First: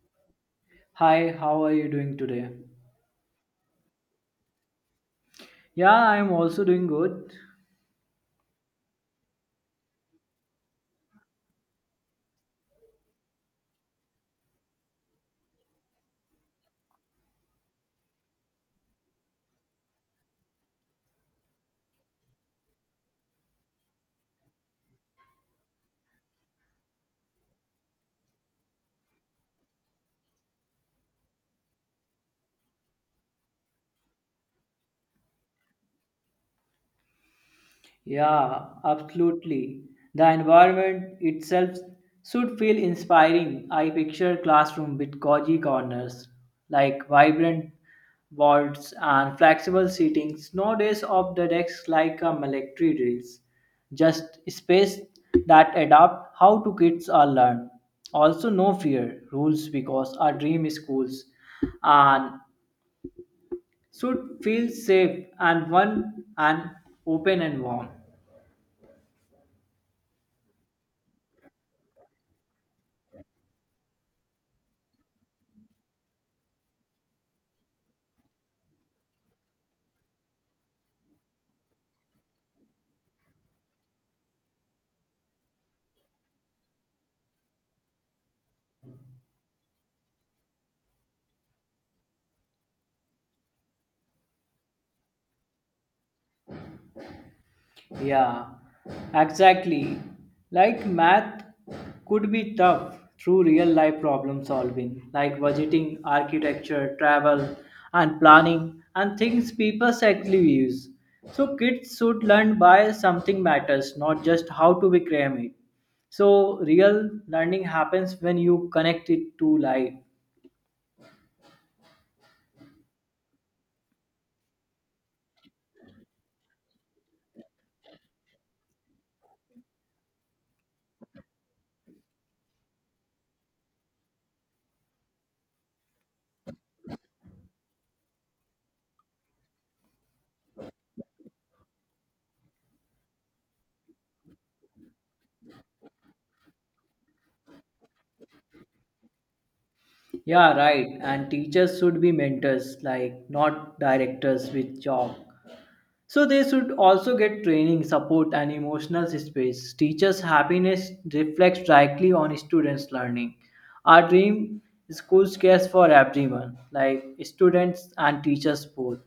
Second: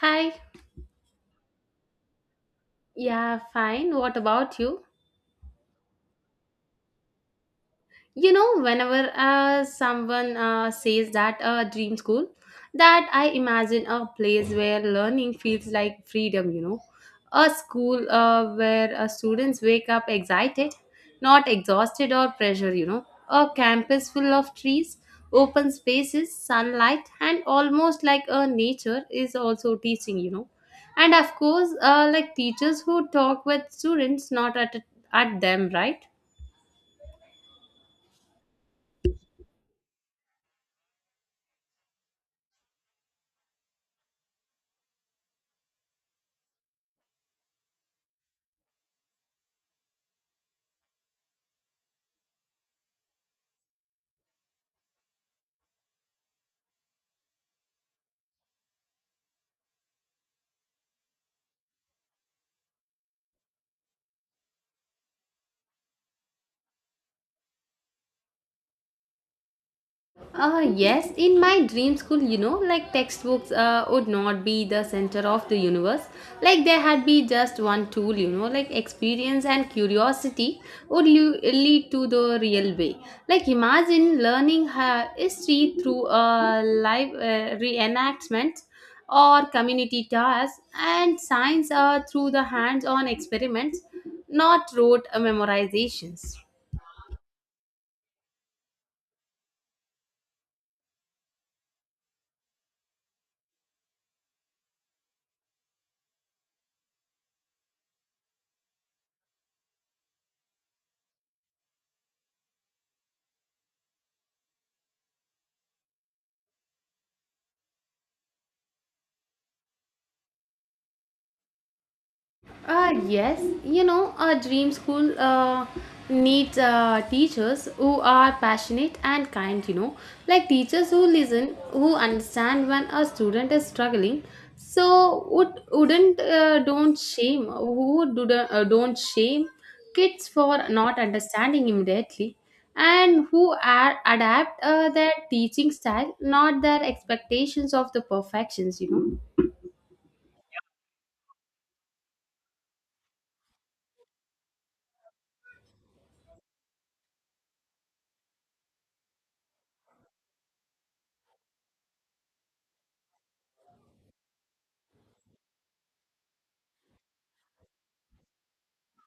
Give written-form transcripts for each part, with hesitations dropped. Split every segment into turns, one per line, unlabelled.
Hi.
Hi, how are you doing today?
Yeah, fine. What about you?
Yeah, I'm also doing good.
You know Whenever someone says that a dream school, that I imagine a place where learning feels like freedom, a school where students wake up excited, not exhausted or pressure, a campus full of trees, open spaces, sunlight, and almost like a nature is also teaching, and of course, like teachers who talk with students, not at them, right?
Yeah, absolutely. The environment itself should feel inspiring. I picture classroom with cozy corners, like vibrant boards and flexible seatings. No days of the desk like a military drills. Just space that adapt how to kids are learn. Also, no fear rules because our dream schools and should feel safe and one and open and warm.
Yes, in my dream school, like textbooks would not be the center of the universe. Like there had be just one tool, like experience and curiosity would lead to the real way. Like imagine learning history through a live reenactment or community tasks, and science through the hands-on experiments, not rote memorizations.
Yeah, exactly. Like math could be tough through real life problem solving, like budgeting, architecture, travel, and planning, and things people actually use. So kids should learn by something matters, not just how to become it. So real learning happens when you connect it to life.
Yes, a dream school needs teachers who are passionate and kind, like teachers who listen, who understand when a student is struggling. So, wouldn't don't shame, who do the, don't shame kids for not understanding immediately, and adapt their teaching style, not their expectations of the perfections,
Yeah, right. And teachers should be mentors, like not directors with job. So they should also get training, support, and emotional space. Teachers' happiness reflects directly on students' learning. Our dream schools cares for everyone, like students and teachers both.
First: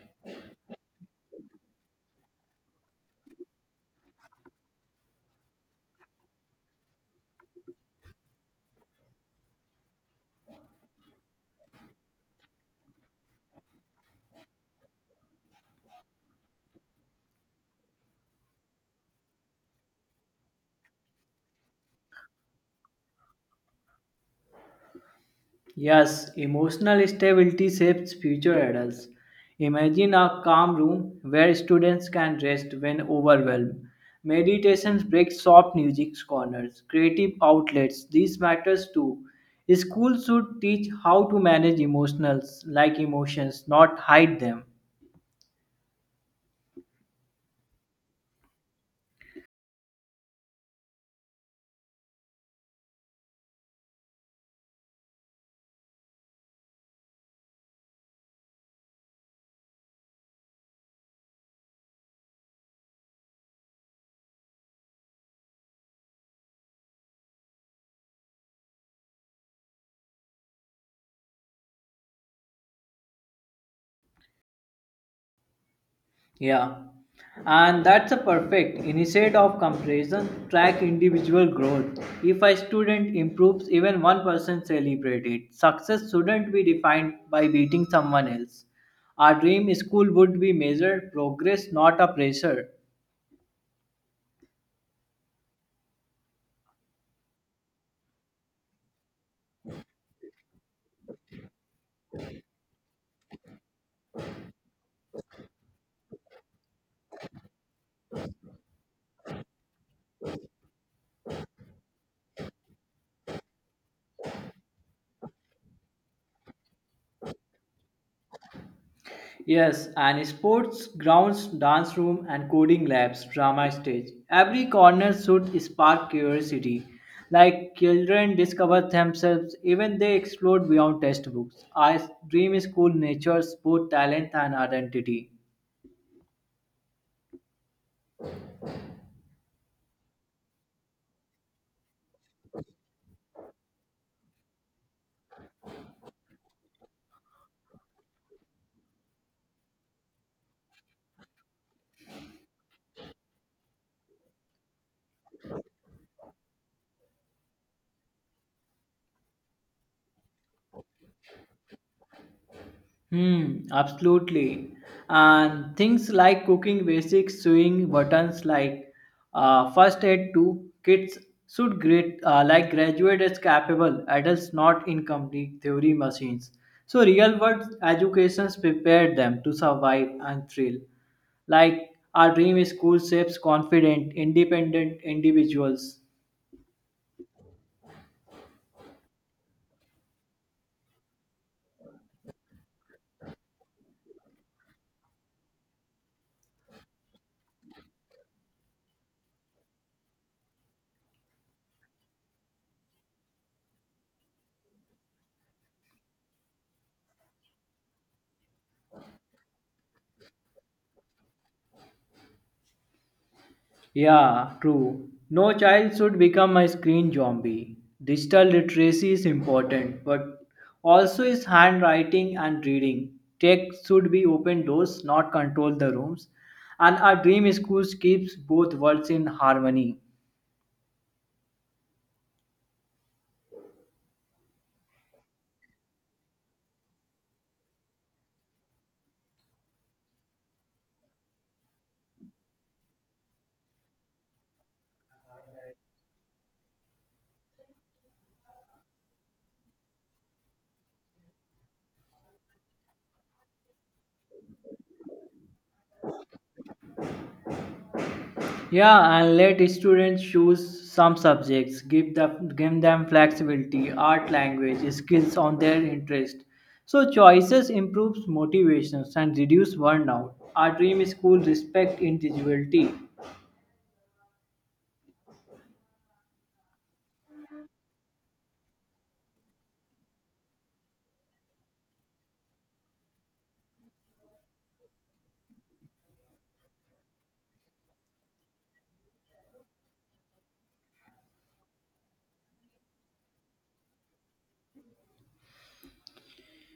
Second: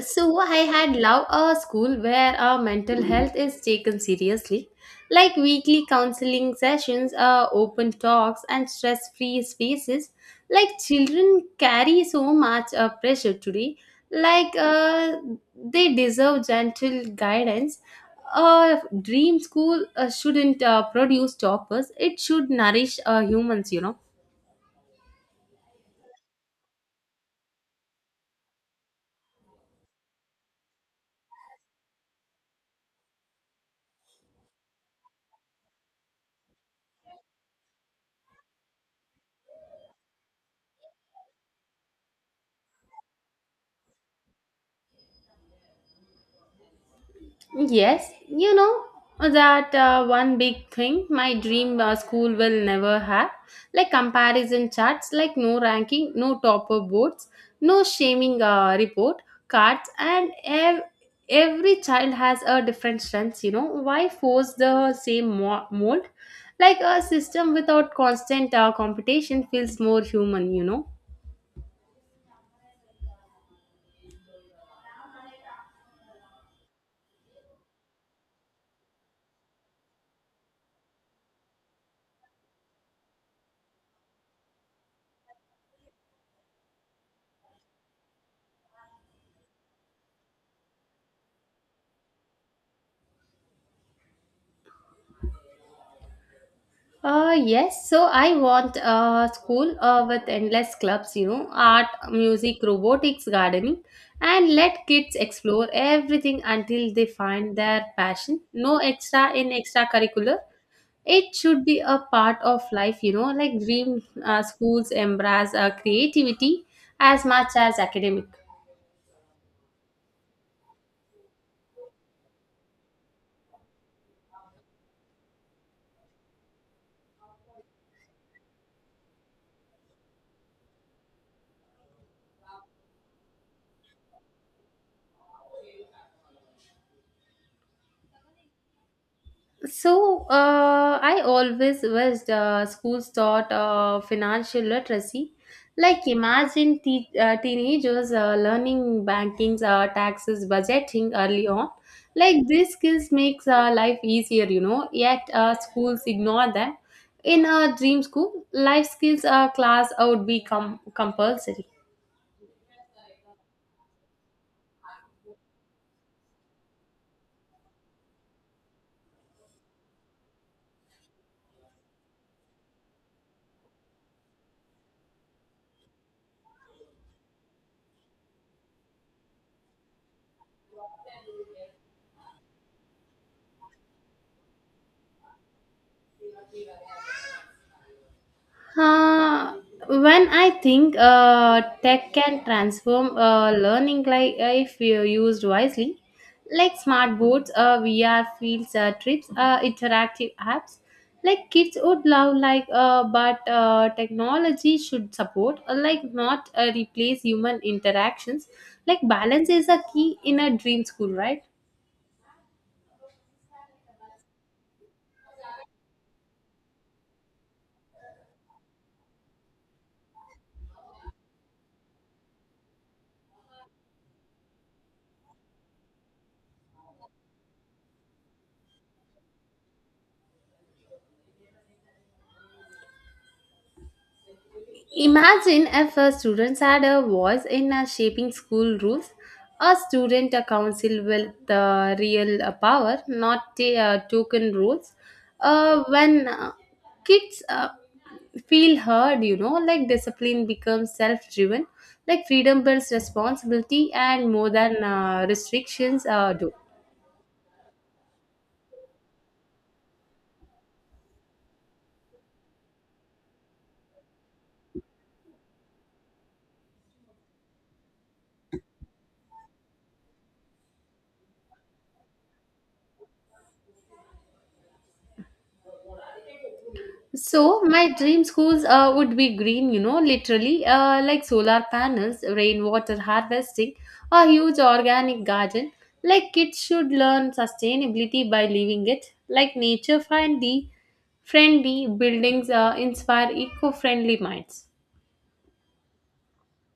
So I had loved a school where our mental health is taken seriously, like weekly counseling sessions, open talks, and stress-free spaces. Like children carry so much pressure today, like they deserve gentle guidance. A dream school shouldn't produce toppers; it should nourish humans.
Yes, emotional stability shapes future adults. Imagine a calm room where students can rest when overwhelmed. Meditations break soft music corners, creative outlets, these matters too. Schools should teach how to manage emotionals like emotions, not hide them.
Yes, you know that one big thing my dream school will never have, like comparison charts, like no ranking, no topper boards, no shaming report cards. And every child has a different strength. You know, why force the same mold? Like a system without constant competition feels more human,
Yeah, and that's a perfect instead of comparison. Track individual growth. If a student improves, even one person celebrate it. Success shouldn't be defined by beating someone else. Our dream school would be measured progress, not a pressure.
Yes, so I want a school with endless clubs, you know, art, music, robotics, gardening, and let kids explore everything until they find their passion. No extra in extracurricular. It should be a part of life, like dream schools embrace creativity as much as academic.
Yes, and sports grounds, dance room, and coding labs, drama stage. Every corner should spark curiosity. Like children discover themselves, even they explore beyond textbooks. I dream school nurtures both talent and identity.
So, I always wished schools taught financial literacy. Like, imagine teenagers learning banking, taxes, budgeting early on. Like, these skills makes life easier, Yet, schools ignore them. In a dream school, life skills class would be compulsory.
Hmm, absolutely. And things like cooking basics, sewing buttons like first aid to kids should grade like graduate as capable adults, not incomplete theory machines. So real world educations prepared them to survive and thrill. Like our dream school shapes confident, independent individuals.
Uh, when I think tech can transform learning, like if you used wisely, like smart boards, VR fields, trips, interactive apps, like kids would love. But technology should support, like not replace human interactions. Like balance is a key in a dream school, right?
Yeah, true. No child should become a screen zombie. Digital literacy is important, but also is handwriting and reading. Tech should be open doors, not control the rooms. And our dream schools keeps both worlds in harmony.
Imagine if a students had a voice in shaping school rules, a student a council with the real power, not the token rules. When kids feel heard, like discipline becomes self-driven, like freedom builds responsibility and more than restrictions do.
Yeah, and let students choose some subjects. Give them flexibility, art, language, skills on their interest. So choices improves motivations and reduce burnout. Our dream school respect individuality.
So my dream schools would be green, literally, like solar panels, rainwater harvesting, a huge organic garden. Like kids should learn sustainability by living it. Like nature friendly buildings inspire eco-friendly minds.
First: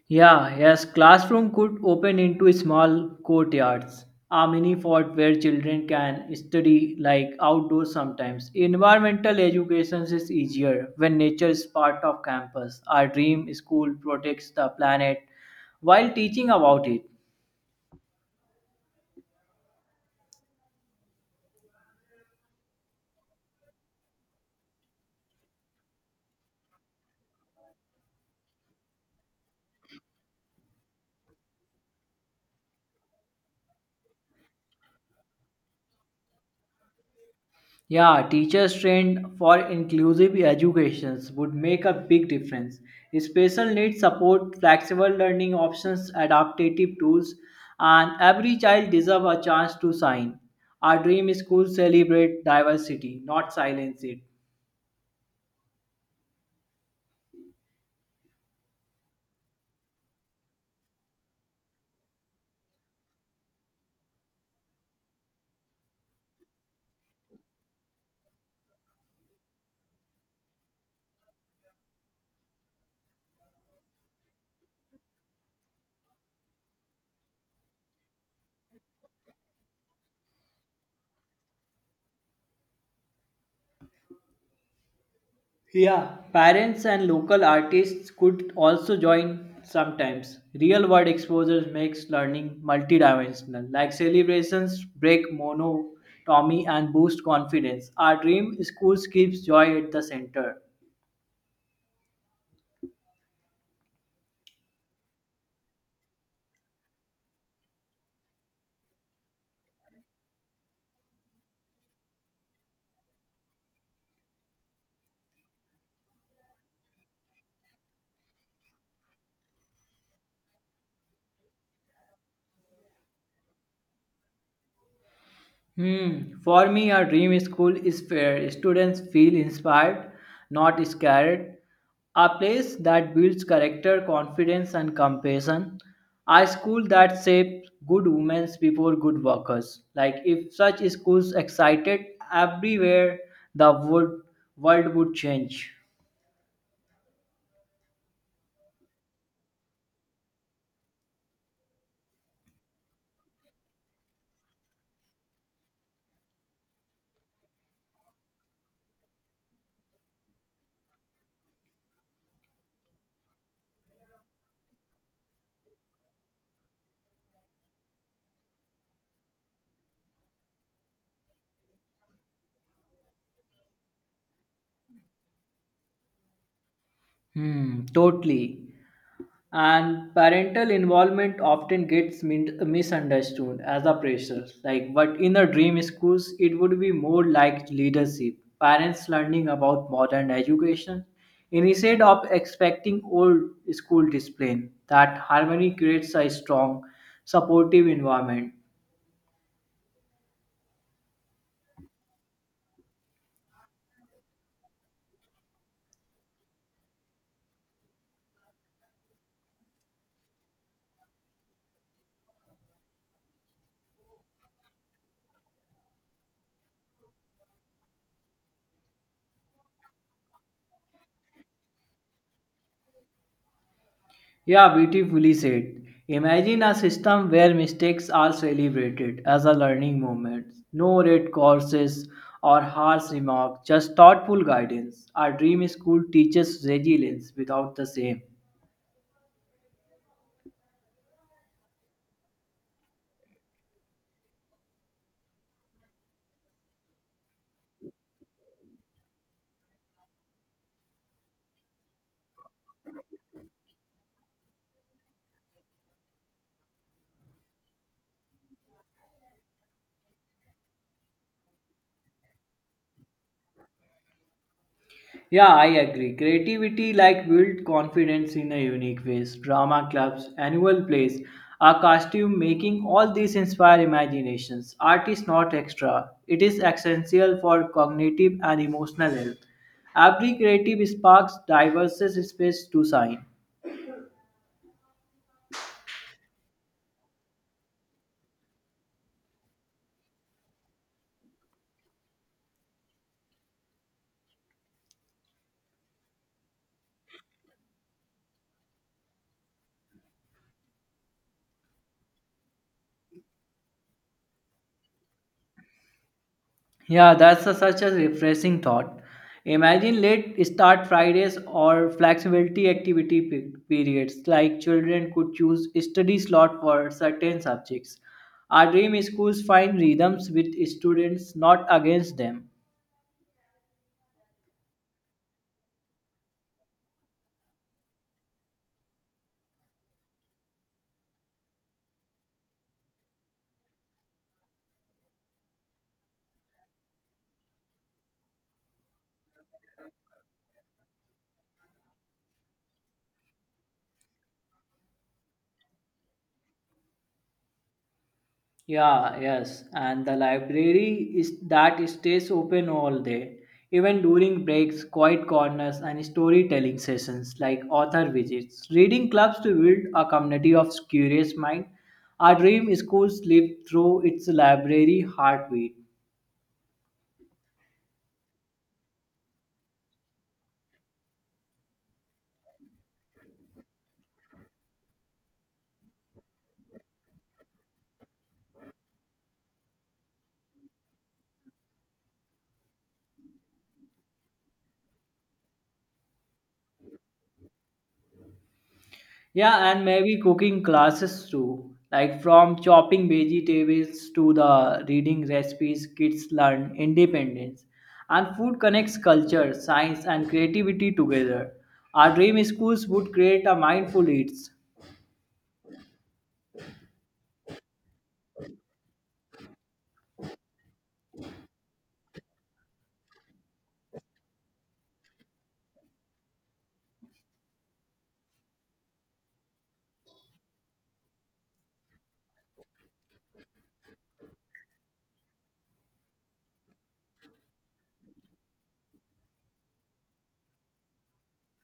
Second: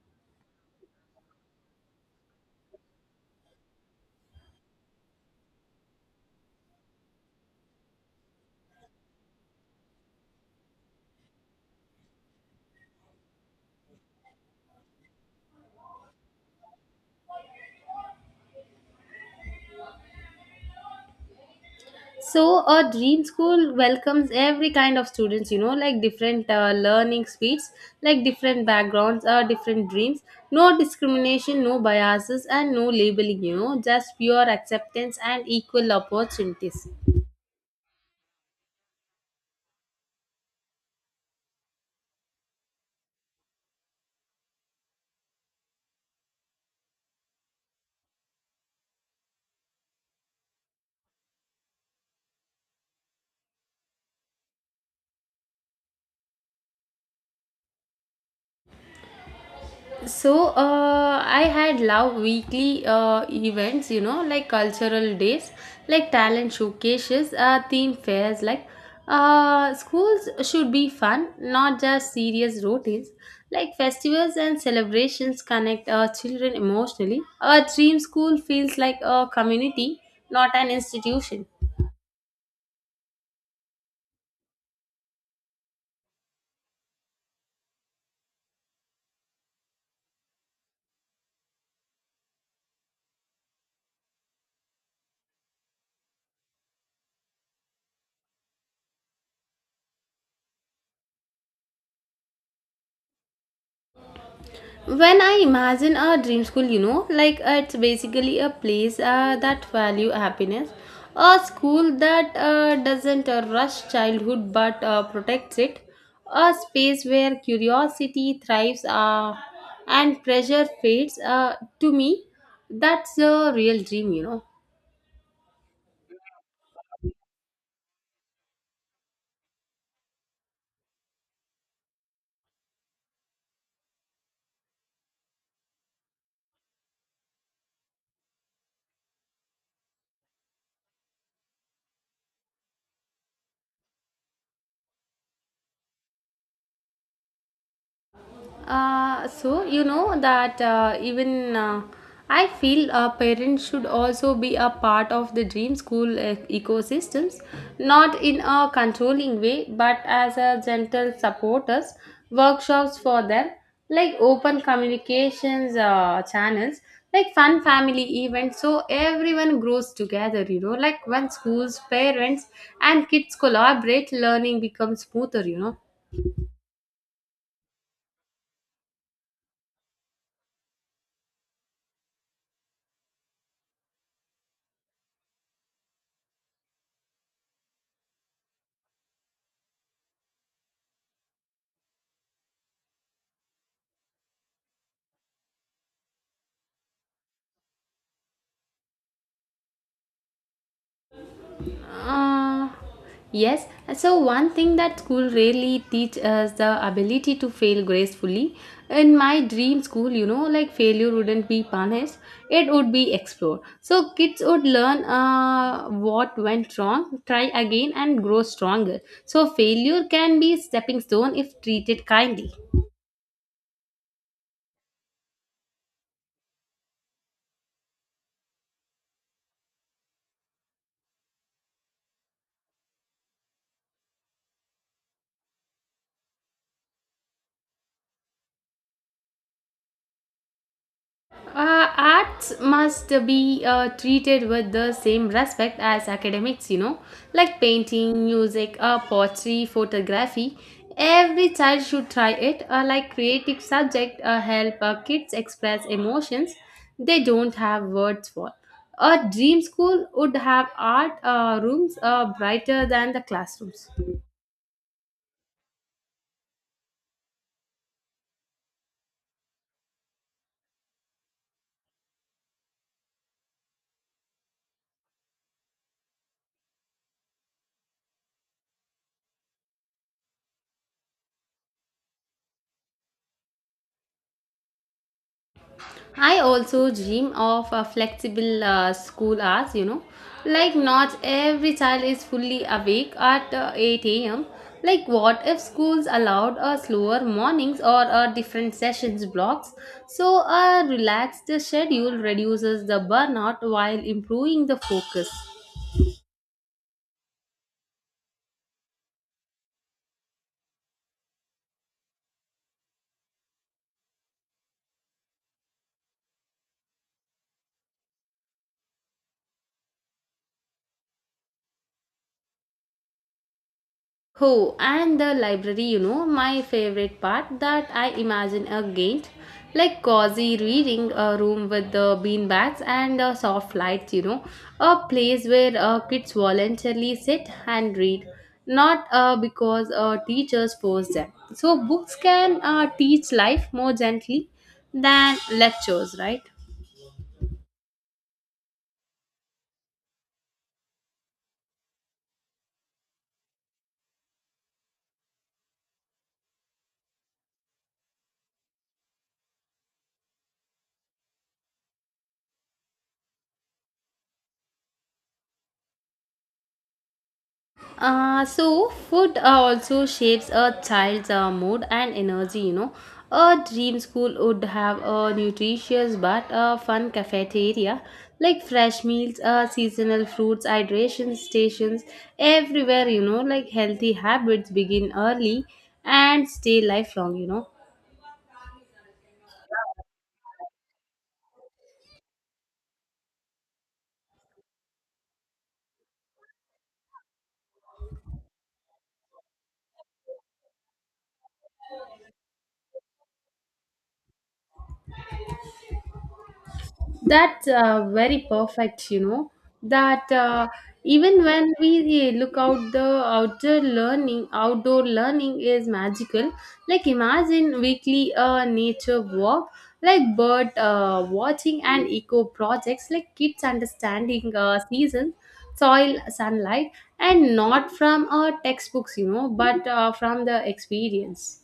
Yeah, yes, classroom could open into small courtyards, a mini fort where children can study like outdoors sometimes. Environmental education is easier when nature is part of campus. Our dream school protects the planet while teaching about it.
So a dream school welcomes every kind of students, like different learning speeds, like different backgrounds, or different dreams. No discrimination, no biases, and no labeling, just pure acceptance and equal opportunities.
Yeah, teachers trained for inclusive educations would make a big difference. Special needs support, flexible learning options, adaptive tools, and every child deserves a chance to shine. Our dream school celebrate diversity, not silence it.
So I had love weekly events, like cultural days, like talent showcases, theme fairs. Like schools should be fun, not just serious routines. Like festivals and celebrations connect children emotionally. A dream school feels like a community, not an institution.
Yeah, parents and local artists could also join sometimes. Real world exposure makes learning multidimensional, like celebrations break monotony and boost confidence. Our dream schools keeps joy at the center.
When I imagine a dream school, like it's basically a place that value happiness. A school that doesn't rush childhood, but protects it. A space where curiosity thrives, and pressure fades. To me, that's a real dream,
Hmm. For me, a dream school is where students feel inspired, not scared. A place that builds character, confidence, and compassion. A school that shapes good women before good workers. Like if such schools excited everywhere, the world would change.
So you know that even I feel parents should also be a part of the dream school ecosystems, not in a controlling way, but as a gentle supporters, workshops for them, like open communications channels, like fun family events, so everyone grows together. Like when schools, parents, and kids collaborate, learning becomes smoother.
Hmm. Totally. And parental involvement often gets misunderstood as a pressure, like but in a dream schools it would be more like leadership. Parents learning about modern education instead of expecting old school discipline, that harmony creates a strong supportive environment.
Uh, yes. So one thing that school really teach us the ability to fail gracefully. In my dream school, like failure wouldn't be punished; it would be explored. So kids would learn what went wrong, try again, and grow stronger. So failure can be stepping stone if treated kindly.
Yeah, beautifully said. Imagine a system where mistakes are celebrated as a learning moment. No red courses or harsh remarks, just thoughtful guidance. Our dream school teaches resilience without the same.
Arts must be treated with the same respect as academics, like painting, music, poetry, photography. Every child should try it. Like creative subject help kids express emotions they don't have words for. A dream school would have art rooms brighter than the classrooms.
Yeah, I agree. Creativity like build confidence in a unique ways. Drama clubs, annual plays, our costume making, all these inspire imaginations. Art is not extra. It is essential for cognitive and emotional health. Every creative sparks diverse space to shine.
I also dream of a flexible school hours, Like, not every child is fully awake at 8 am. Like, what if schools allowed a slower mornings or a different sessions blocks? So, a relaxed schedule reduces the burnout while improving the focus.
Yeah, that's such a refreshing thought. Imagine late start Fridays or flexibility activity periods, like children could choose study slot for certain subjects. Our dream schools find rhythms with students, not against them.
Oh, and the library, my favorite part that I imagine a gate, like cozy reading a room with the bean bags and soft lights, a place where kids voluntarily sit and read, not because teachers force them. So books can teach life more gently than lectures, right?
Yeah, yes. And the library is that stays open all day, even during breaks, quiet corners, and storytelling sessions like author visits. Reading clubs to build a community of curious mind. Our dream schools live through its library heartbeat.
So food also shapes a child's mood and energy, a dream school would have a nutritious but a fun cafeteria, like fresh meals, seasonal fruits, hydration stations everywhere, like healthy habits begin early and stay lifelong,
Yeah, and maybe cooking classes too. Like from chopping vegetables to the reading recipes, kids learn independence. And food connects culture, science, and creativity together. Our dream schools would create a mindful eats.
That's very perfect, that even when we look out the outdoor learning is magical. Like imagine weekly nature walk, like bird watching and eco projects, like kids understanding seasons, soil, sunlight, and not from textbooks, but from the experience.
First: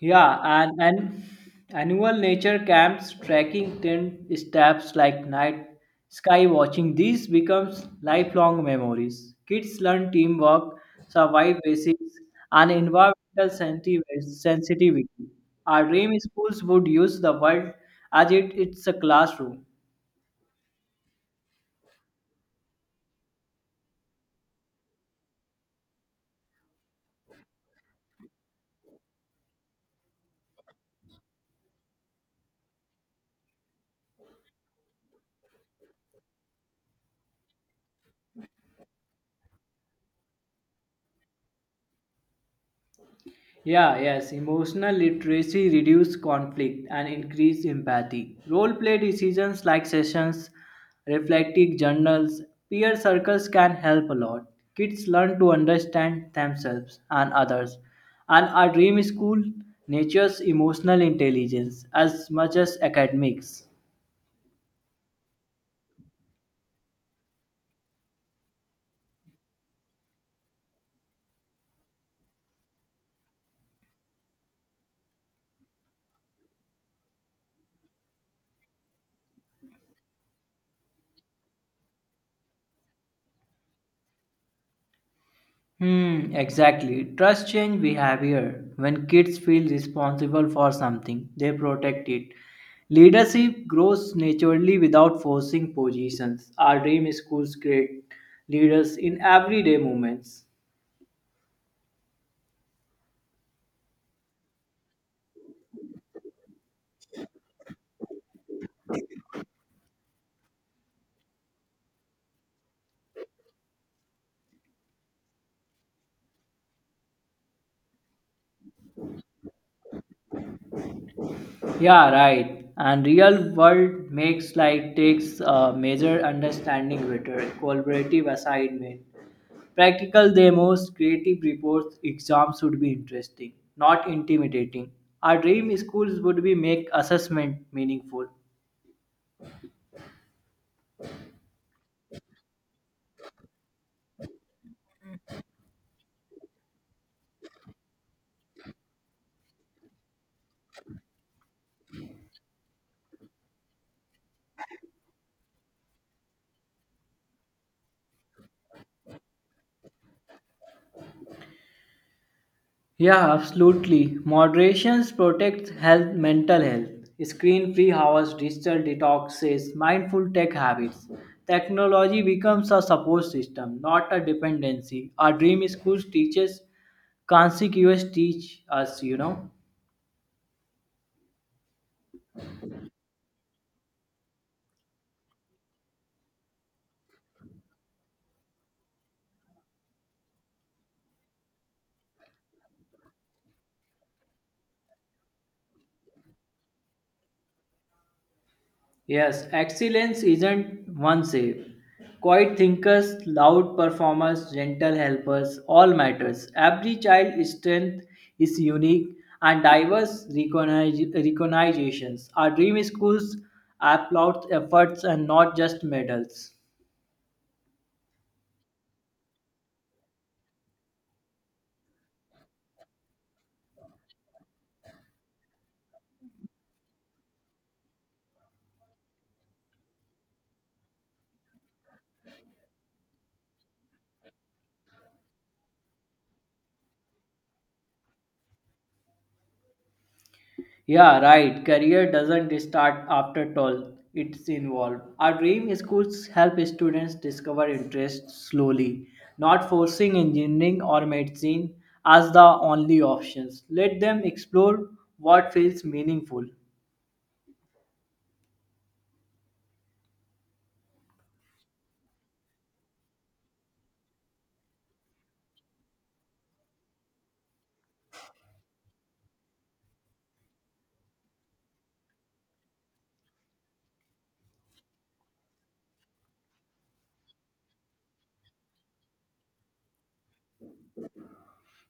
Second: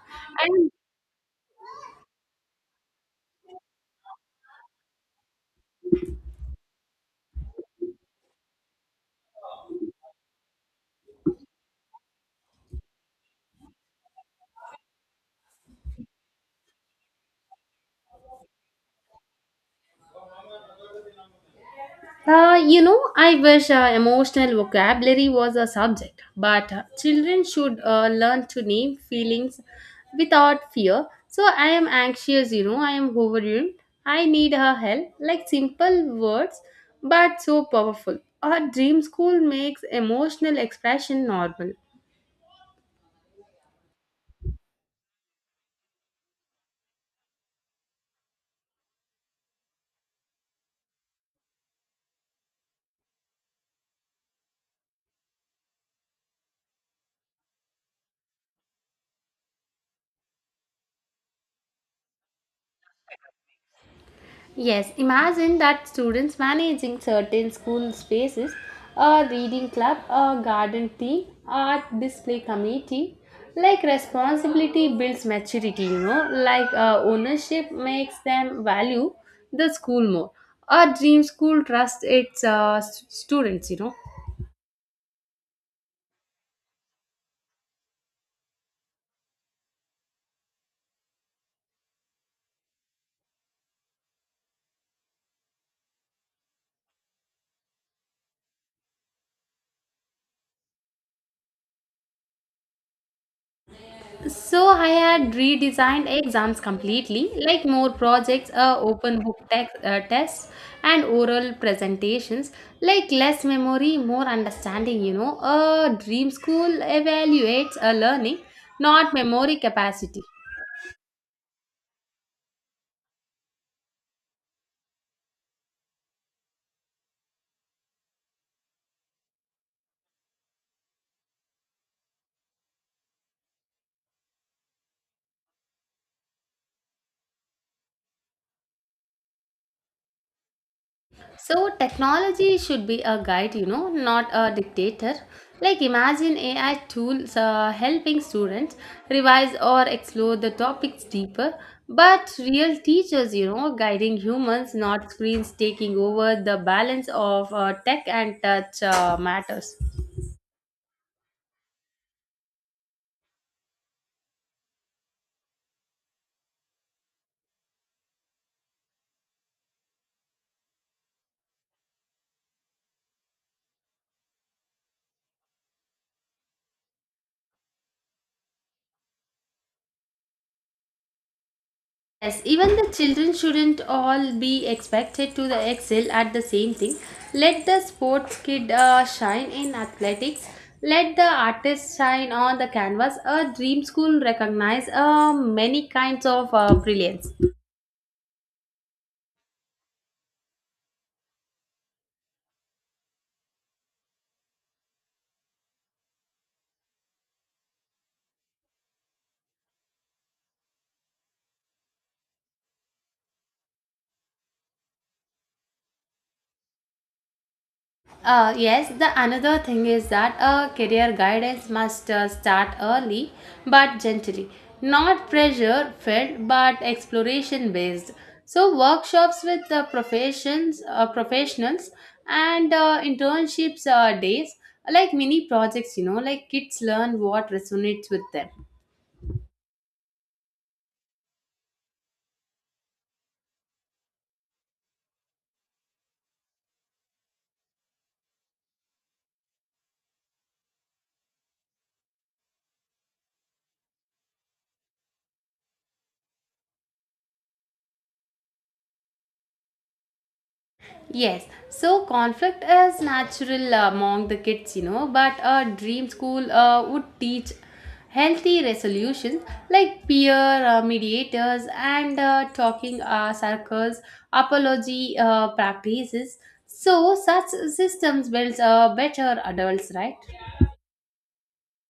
Yeah, and annual nature camps, trekking tent steps like night sky watching, these becomes lifelong memories. Kids learn teamwork, survive basics, and environmental sensitivity. Our dream schools would use the world as it's a classroom.
I wish emotional vocabulary was a subject, but children should learn to name feelings without fear. So I am anxious, I am overwhelmed. I need her help, like simple words, but so powerful. A dream school makes emotional expression normal.
Yeah, yes. Emotional literacy reduce conflict and increase empathy. Role play decisions like sessions, reflective journals, peer circles can help a lot. Kids learn to understand themselves and others. And our dream school nurtures emotional intelligence as much as academics.
Yes, imagine that students managing certain school spaces, a reading club, a garden team, art display committee. Like responsibility builds maturity, like ownership makes them value the school more. A dream school trusts its students,
Hmm, exactly. Trust change behavior. When kids feel responsible for something, they protect it. Leadership grows naturally without forcing positions. Our dream schools create leaders in everyday moments.
So I had redesigned exams completely, like more projects, open book text, tests, and oral presentations, like less memory, more understanding. A dream school evaluates a learning, not memory capacity.
Yeah, right. And real world makes like takes major understanding better, collaborative assignment, practical demos, creative reports. Exams should be interesting, not intimidating. Our dream schools would be make assessment meaningful.
So technology should be a guide, not a dictator. Like imagine AI tools helping students revise or explore the topics deeper, but real teachers, guiding humans, not screens taking over the balance of tech and touch matters.
Yeah, absolutely. Moderation protects health, mental health, screen-free hours, digital detoxes, mindful tech habits. Technology becomes a support system, not a dependency. Our dream schools teaches consequence teach us.
Yes, even the children shouldn't all be expected to the excel at the same thing. Let the sports kid shine in athletics. Let the artist shine on the canvas. A dream school recognize many kinds of brilliance.
Yes, excellence isn't one shape. Quiet thinkers, loud performers, gentle helpers, all matters. Every child's strength is unique and diverse recognitions. Our dream schools applaud efforts and not just medals.
Yes, the another thing is that a career guidance must start early but gently, not pressure filled but exploration based. So workshops with the professionals, and internships days are like mini projects. Like kids learn what resonates with them.
Yeah, right. Career doesn't start after 12. It's involved. Our dream schools help students discover interests slowly, not forcing engineering or medicine as the only options. Let them explore what feels meaningful.
Yes, so conflict is natural among the kids, but a dream school would teach healthy resolutions, like peer mediators and talking circles, apology practices. So such systems builds better adults, right?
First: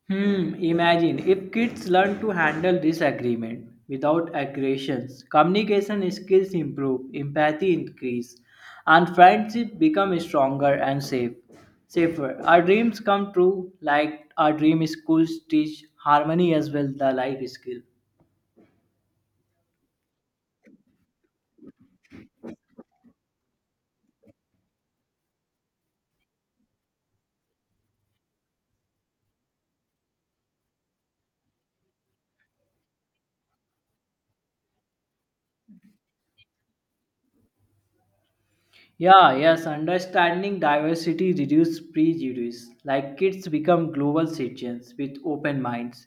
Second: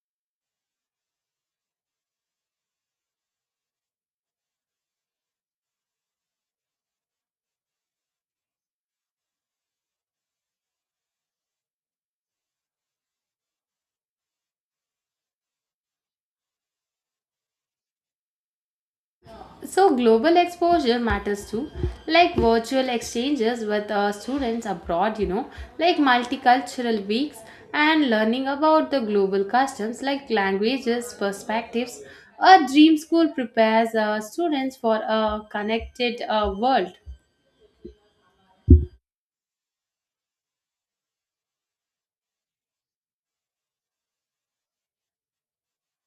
Hmm, imagine if kids learn to handle disagreement without aggressions, communication skills improve, empathy increase, and friendship become stronger and safe. Safer. Our dreams come true, like our dream schools teach harmony as well the life skill.
So, global exposure matters too, like virtual exchanges with students abroad, like multicultural weeks and learning about the global customs, like languages, perspectives. A dream school prepares students for a connected world.
Yeah, yes, understanding diversity reduces prejudice. Like kids become global citizens with open minds.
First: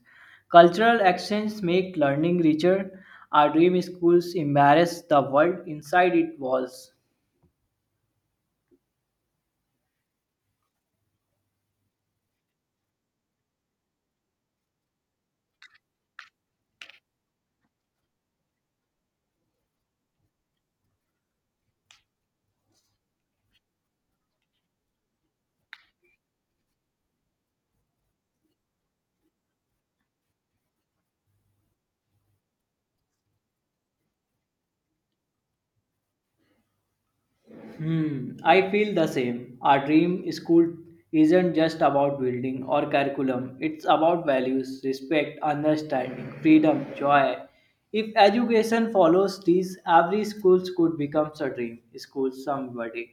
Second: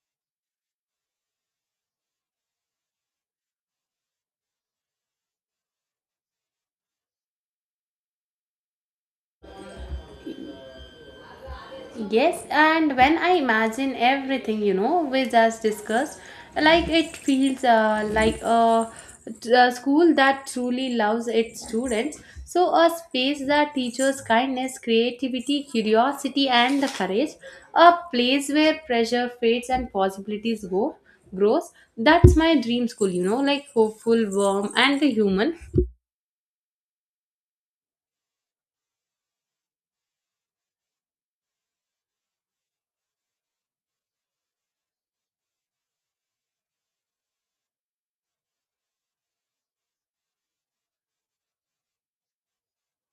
Cultural exchange make learning richer. Our dream schools embarrass the world inside its walls.
Yes, and when I imagine everything, we just discussed, like it feels like a school that truly loves its students. So, a space that teaches kindness, creativity, curiosity, and the courage. A place where pressure fades and possibilities go grows. That's my dream school, like hopeful, warm, and the human.
Hmm, I feel the same. Our dream school isn't just about building or curriculum. It's about values, respect, understanding, freedom, joy. If education follows these, every school could become a dream school someday.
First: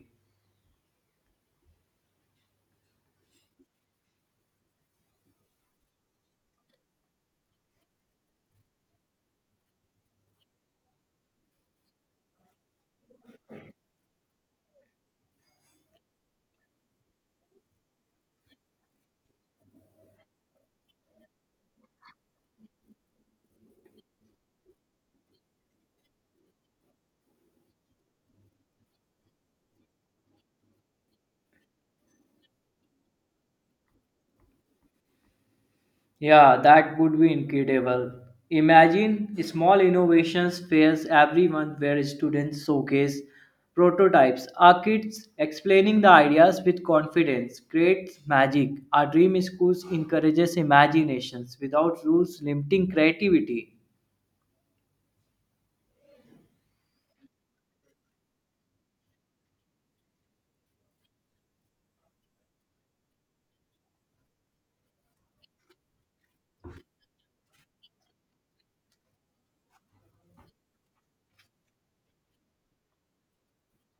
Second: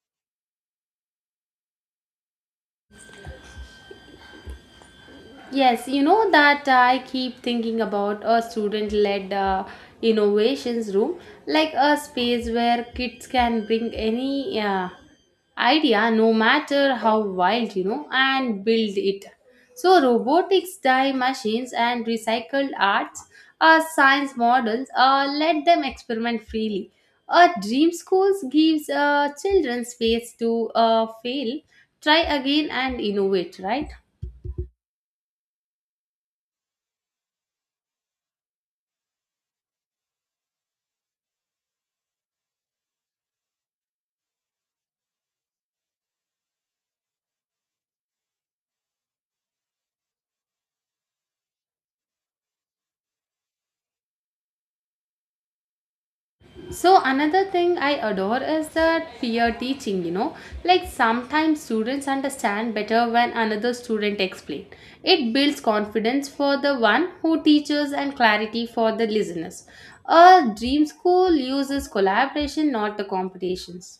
Yes, you know that I keep thinking about a student led innovations room, like a space where kids can bring any idea, no matter how wild, and build it. So, robotics, dye machines, and recycled arts are science models. Let them experiment freely. A dream schools gives children space to fail, try again, and innovate, right?
Yeah, that would be incredible. Imagine small innovations fairs every month where students showcase prototypes. Our kids explaining the ideas with confidence creates magic. Our dream schools encourages imaginations without rules limiting creativity.
So another thing I adore is that peer teaching, you know, like sometimes students understand better when another student explain. It builds confidence for the one who teaches and clarity for the listeners. A dream school uses collaboration, not the competitions.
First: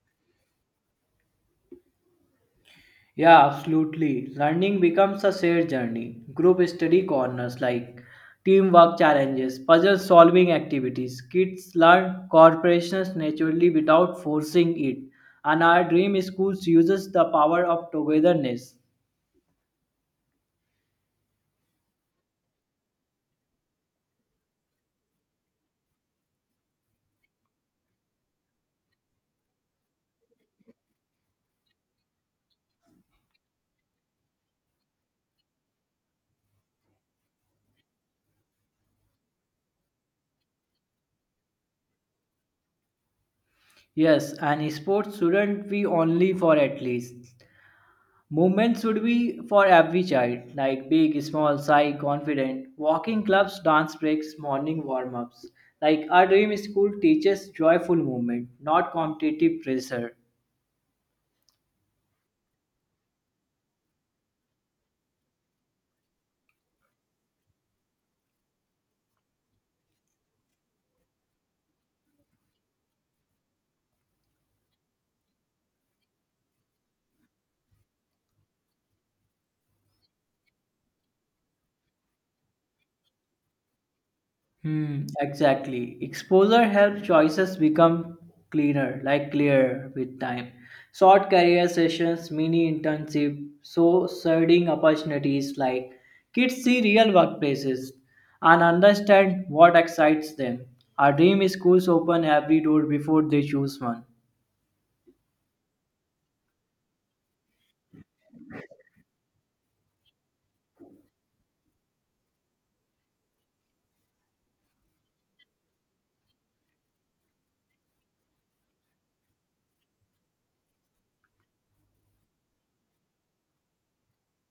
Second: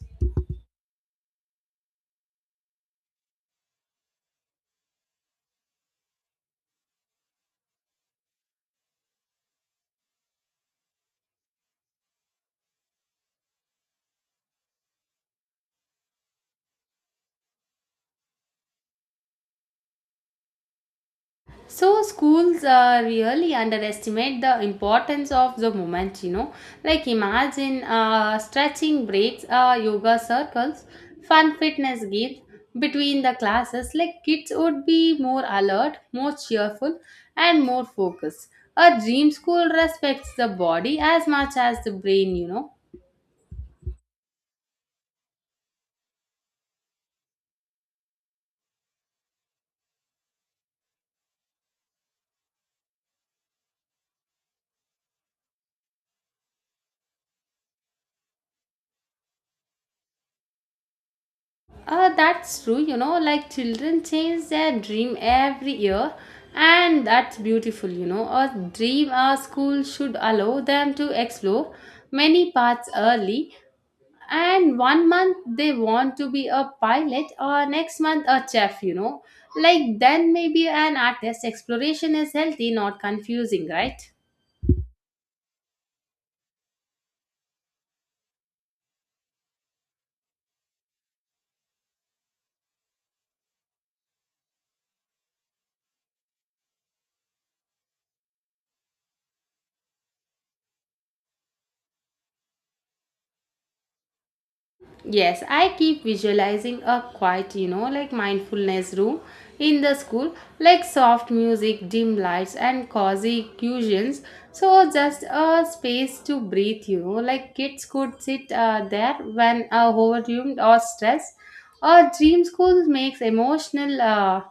Yeah, absolutely. Learning becomes a shared journey. Group study corners like teamwork challenges, puzzle solving activities. Kids learn cooperation naturally without forcing it. And our dream schools uses the power of togetherness.
So schools really underestimate the importance of the moment, you know. Like imagine stretching breaks, yoga circles, fun fitness games between the classes. Like kids would be more alert, more cheerful, and more focused. A dream school respects the body as much as the brain, you know.
Yes, and sports shouldn't be only for athletes. Movement should be for every child, like big, small, shy, confident. Walking clubs, dance breaks, morning warm ups. Like our dream school teaches joyful movement, not competitive pressure.
That's true, you know, like children change their dream every year, and that's beautiful, you know. A dream a school should allow them to explore many paths early, and one month they want to be a pilot, or next month a chef, you know. Like, then maybe an artist exploration is healthy, not confusing, right?
Hmm, exactly. Exposure helps choices become cleaner, like clearer with time. Short career sessions, mini internship, so studying opportunities like kids see real workplaces and understand what excites them. Our dream schools open every door before they choose one.
Yes, I keep visualizing a quiet, you know, like mindfulness room in the school, like soft music, dim lights, and cozy cushions. So, just a space to breathe, you know, like kids could sit there when overwhelmed or stressed. Or dream school makes emotional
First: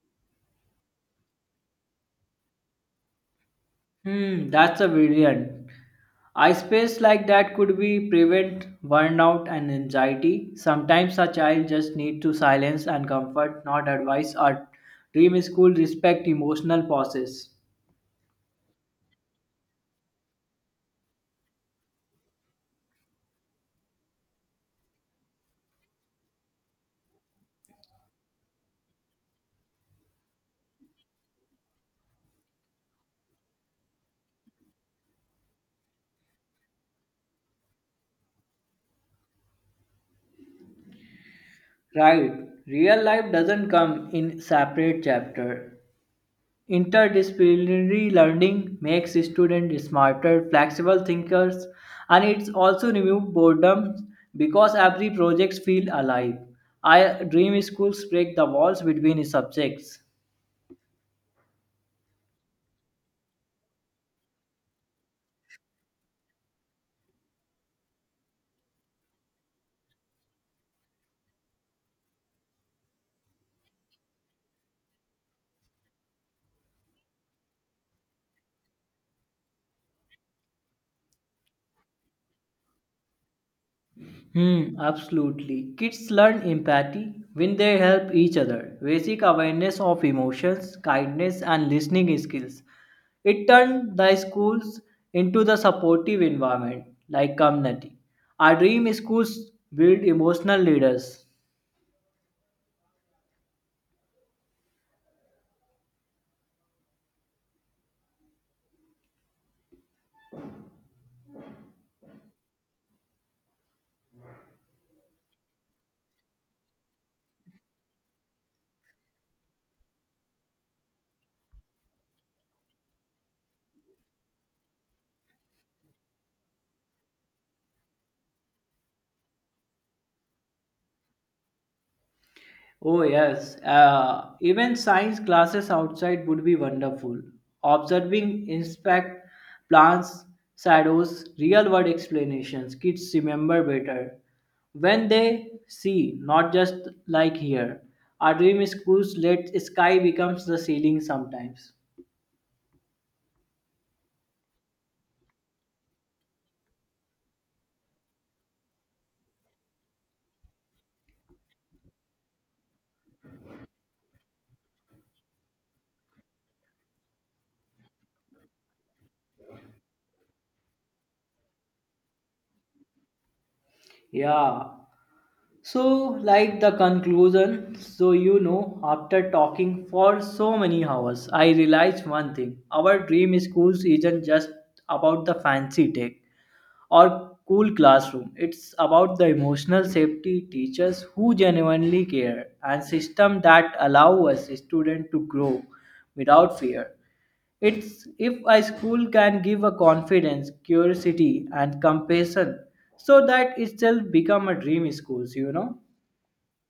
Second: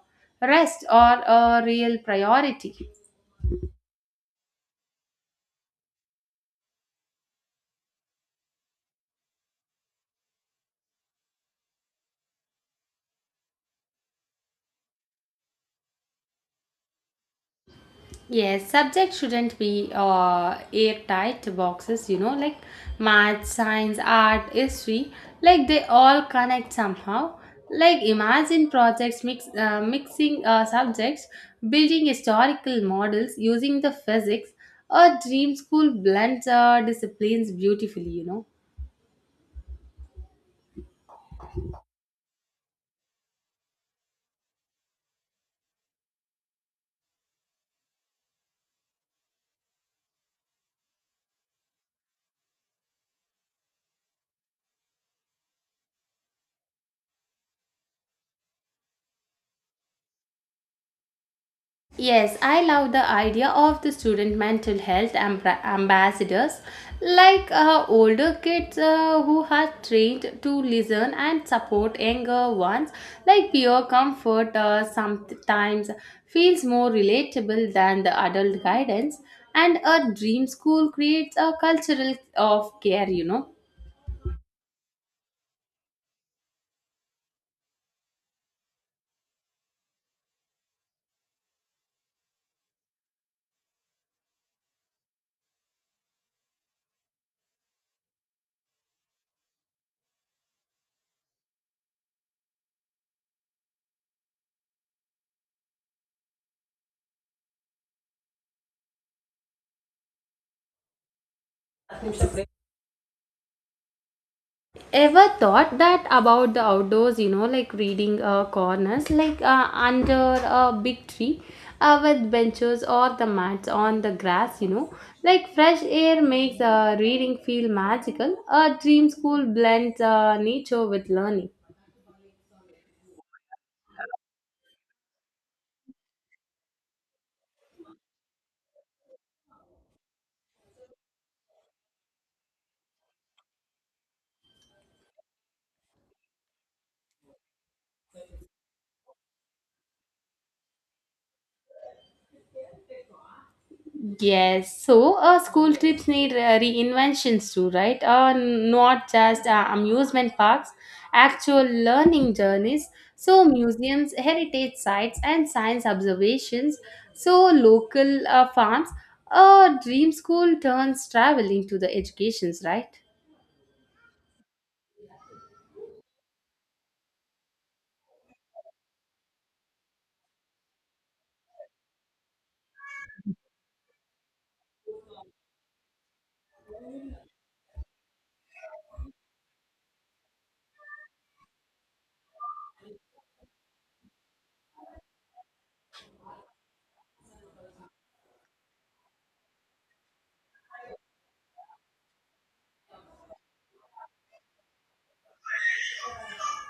rest or a real priority.
Hmm, that's a brilliant. A space like that could be prevent burnout and anxiety. Sometimes a child just needs to silence and comfort, not advice or dream school respect emotional process.
Yes, subjects shouldn't be airtight boxes, you know, like math, science, art, history, like they all connect somehow. Like imagine projects mixing subjects, building historical models using the physics, a dream school blends disciplines beautifully, you know.
Right. Real life doesn't come in separate chapter. Interdisciplinary learning makes students smarter, flexible thinkers, and it's also remove boredom because every project feel alive. I dream schools break the walls between subjects.
Yes, I love the idea of the student mental health ambassadors, like older kids who are trained to listen and support younger ones. Like peer comfort sometimes feels more relatable than the adult guidance, and a dream school creates a cultural of care, you know.
Hmm, absolutely. Kids learn empathy when they help each other. Basic awareness of emotions, kindness, and listening skills. It turned the schools into the supportive environment like community. Our dream schools build emotional leaders.
Ever thought that about the outdoors, you know, like reading corners like under a big tree with benches or the mats on the grass, you know, like fresh air makes reading feel magical. A dream school blends nature with learning.
Oh, yes. Even science classes outside would be wonderful. Observing, inspect plants, shadows, real world explanations. Kids remember better when they see, not just like here. Our dream schools let sky becomes the ceiling sometimes.
Yes, so school trips need reinventions too, right? Not just amusement parks, actual learning journeys. So, museums, heritage sites, and science observations. So, local farms. A dream school turns traveling to the educations, right?
Yeah, so, like the conclusion, so after talking for so many hours, I realized one thing our dream schools isn't just about the fancy tech or cool classroom, it's about the emotional safety, teachers who genuinely care, and system that allow us students to grow without fear. It's if a school can give a confidence, curiosity, and compassion, so that itself become a dream schools.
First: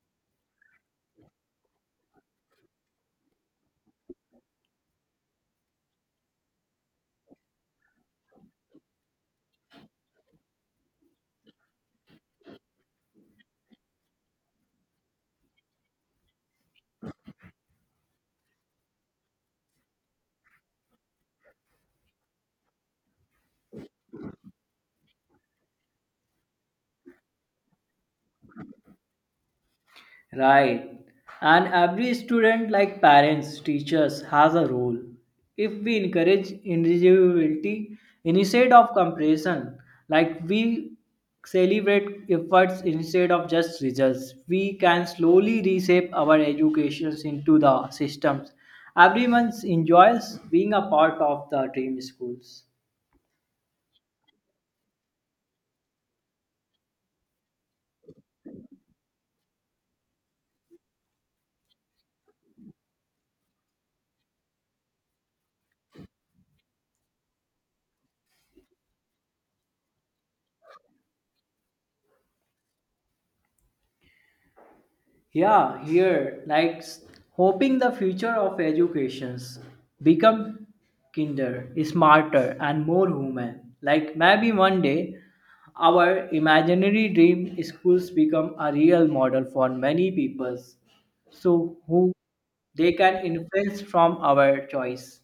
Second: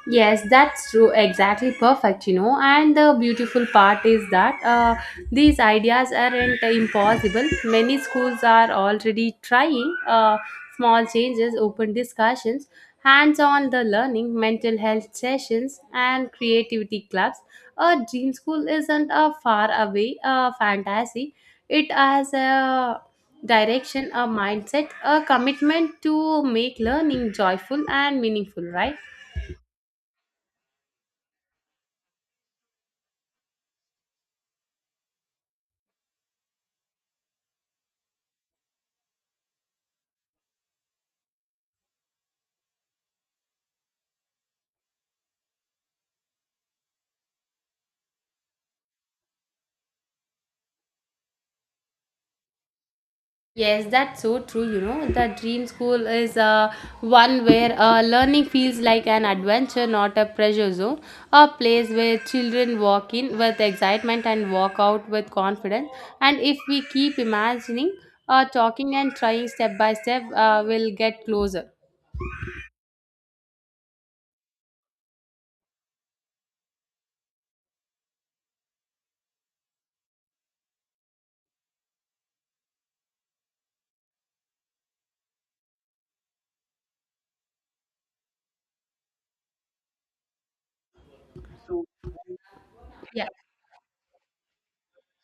Yes, that's true. Exactly perfect, you know. And the beautiful part is that these ideas aren't impossible. Many schools are already trying small changes, open discussions, hands on the learning, mental health sessions, and creativity clubs. A dream school isn't a far away fantasy, it has a direction, a mindset, a commitment to make learning joyful and meaningful, right?
Right. And every student, like parents, teachers, has a role. If we encourage individuality instead of comparison, like we celebrate efforts instead of just results, we can slowly reshape our educations into the systems. Everyone enjoys being a part of the dream schools.
Yes, that's so true. You know, the dream school is one where learning feels like an adventure, not a pressure zone. A place where children walk in with excitement and walk out with confidence. And if we keep imagining, talking and trying step by step, we'll get closer.
Yeah, here, like hoping the future of educations become kinder, smarter, and more human. Like maybe one day, our imaginary dream schools become a real model for many peoples. So who they can
Yeah.
influence from our choice.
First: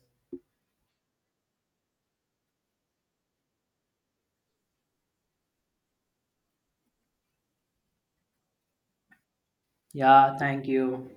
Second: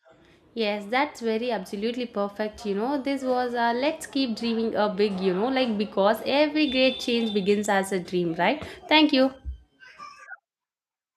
Yes, that's very absolutely perfect. You know, this was let's keep dreaming a big, you know, like because every great change begins as a dream, right? Thank you.
Yeah, thank you.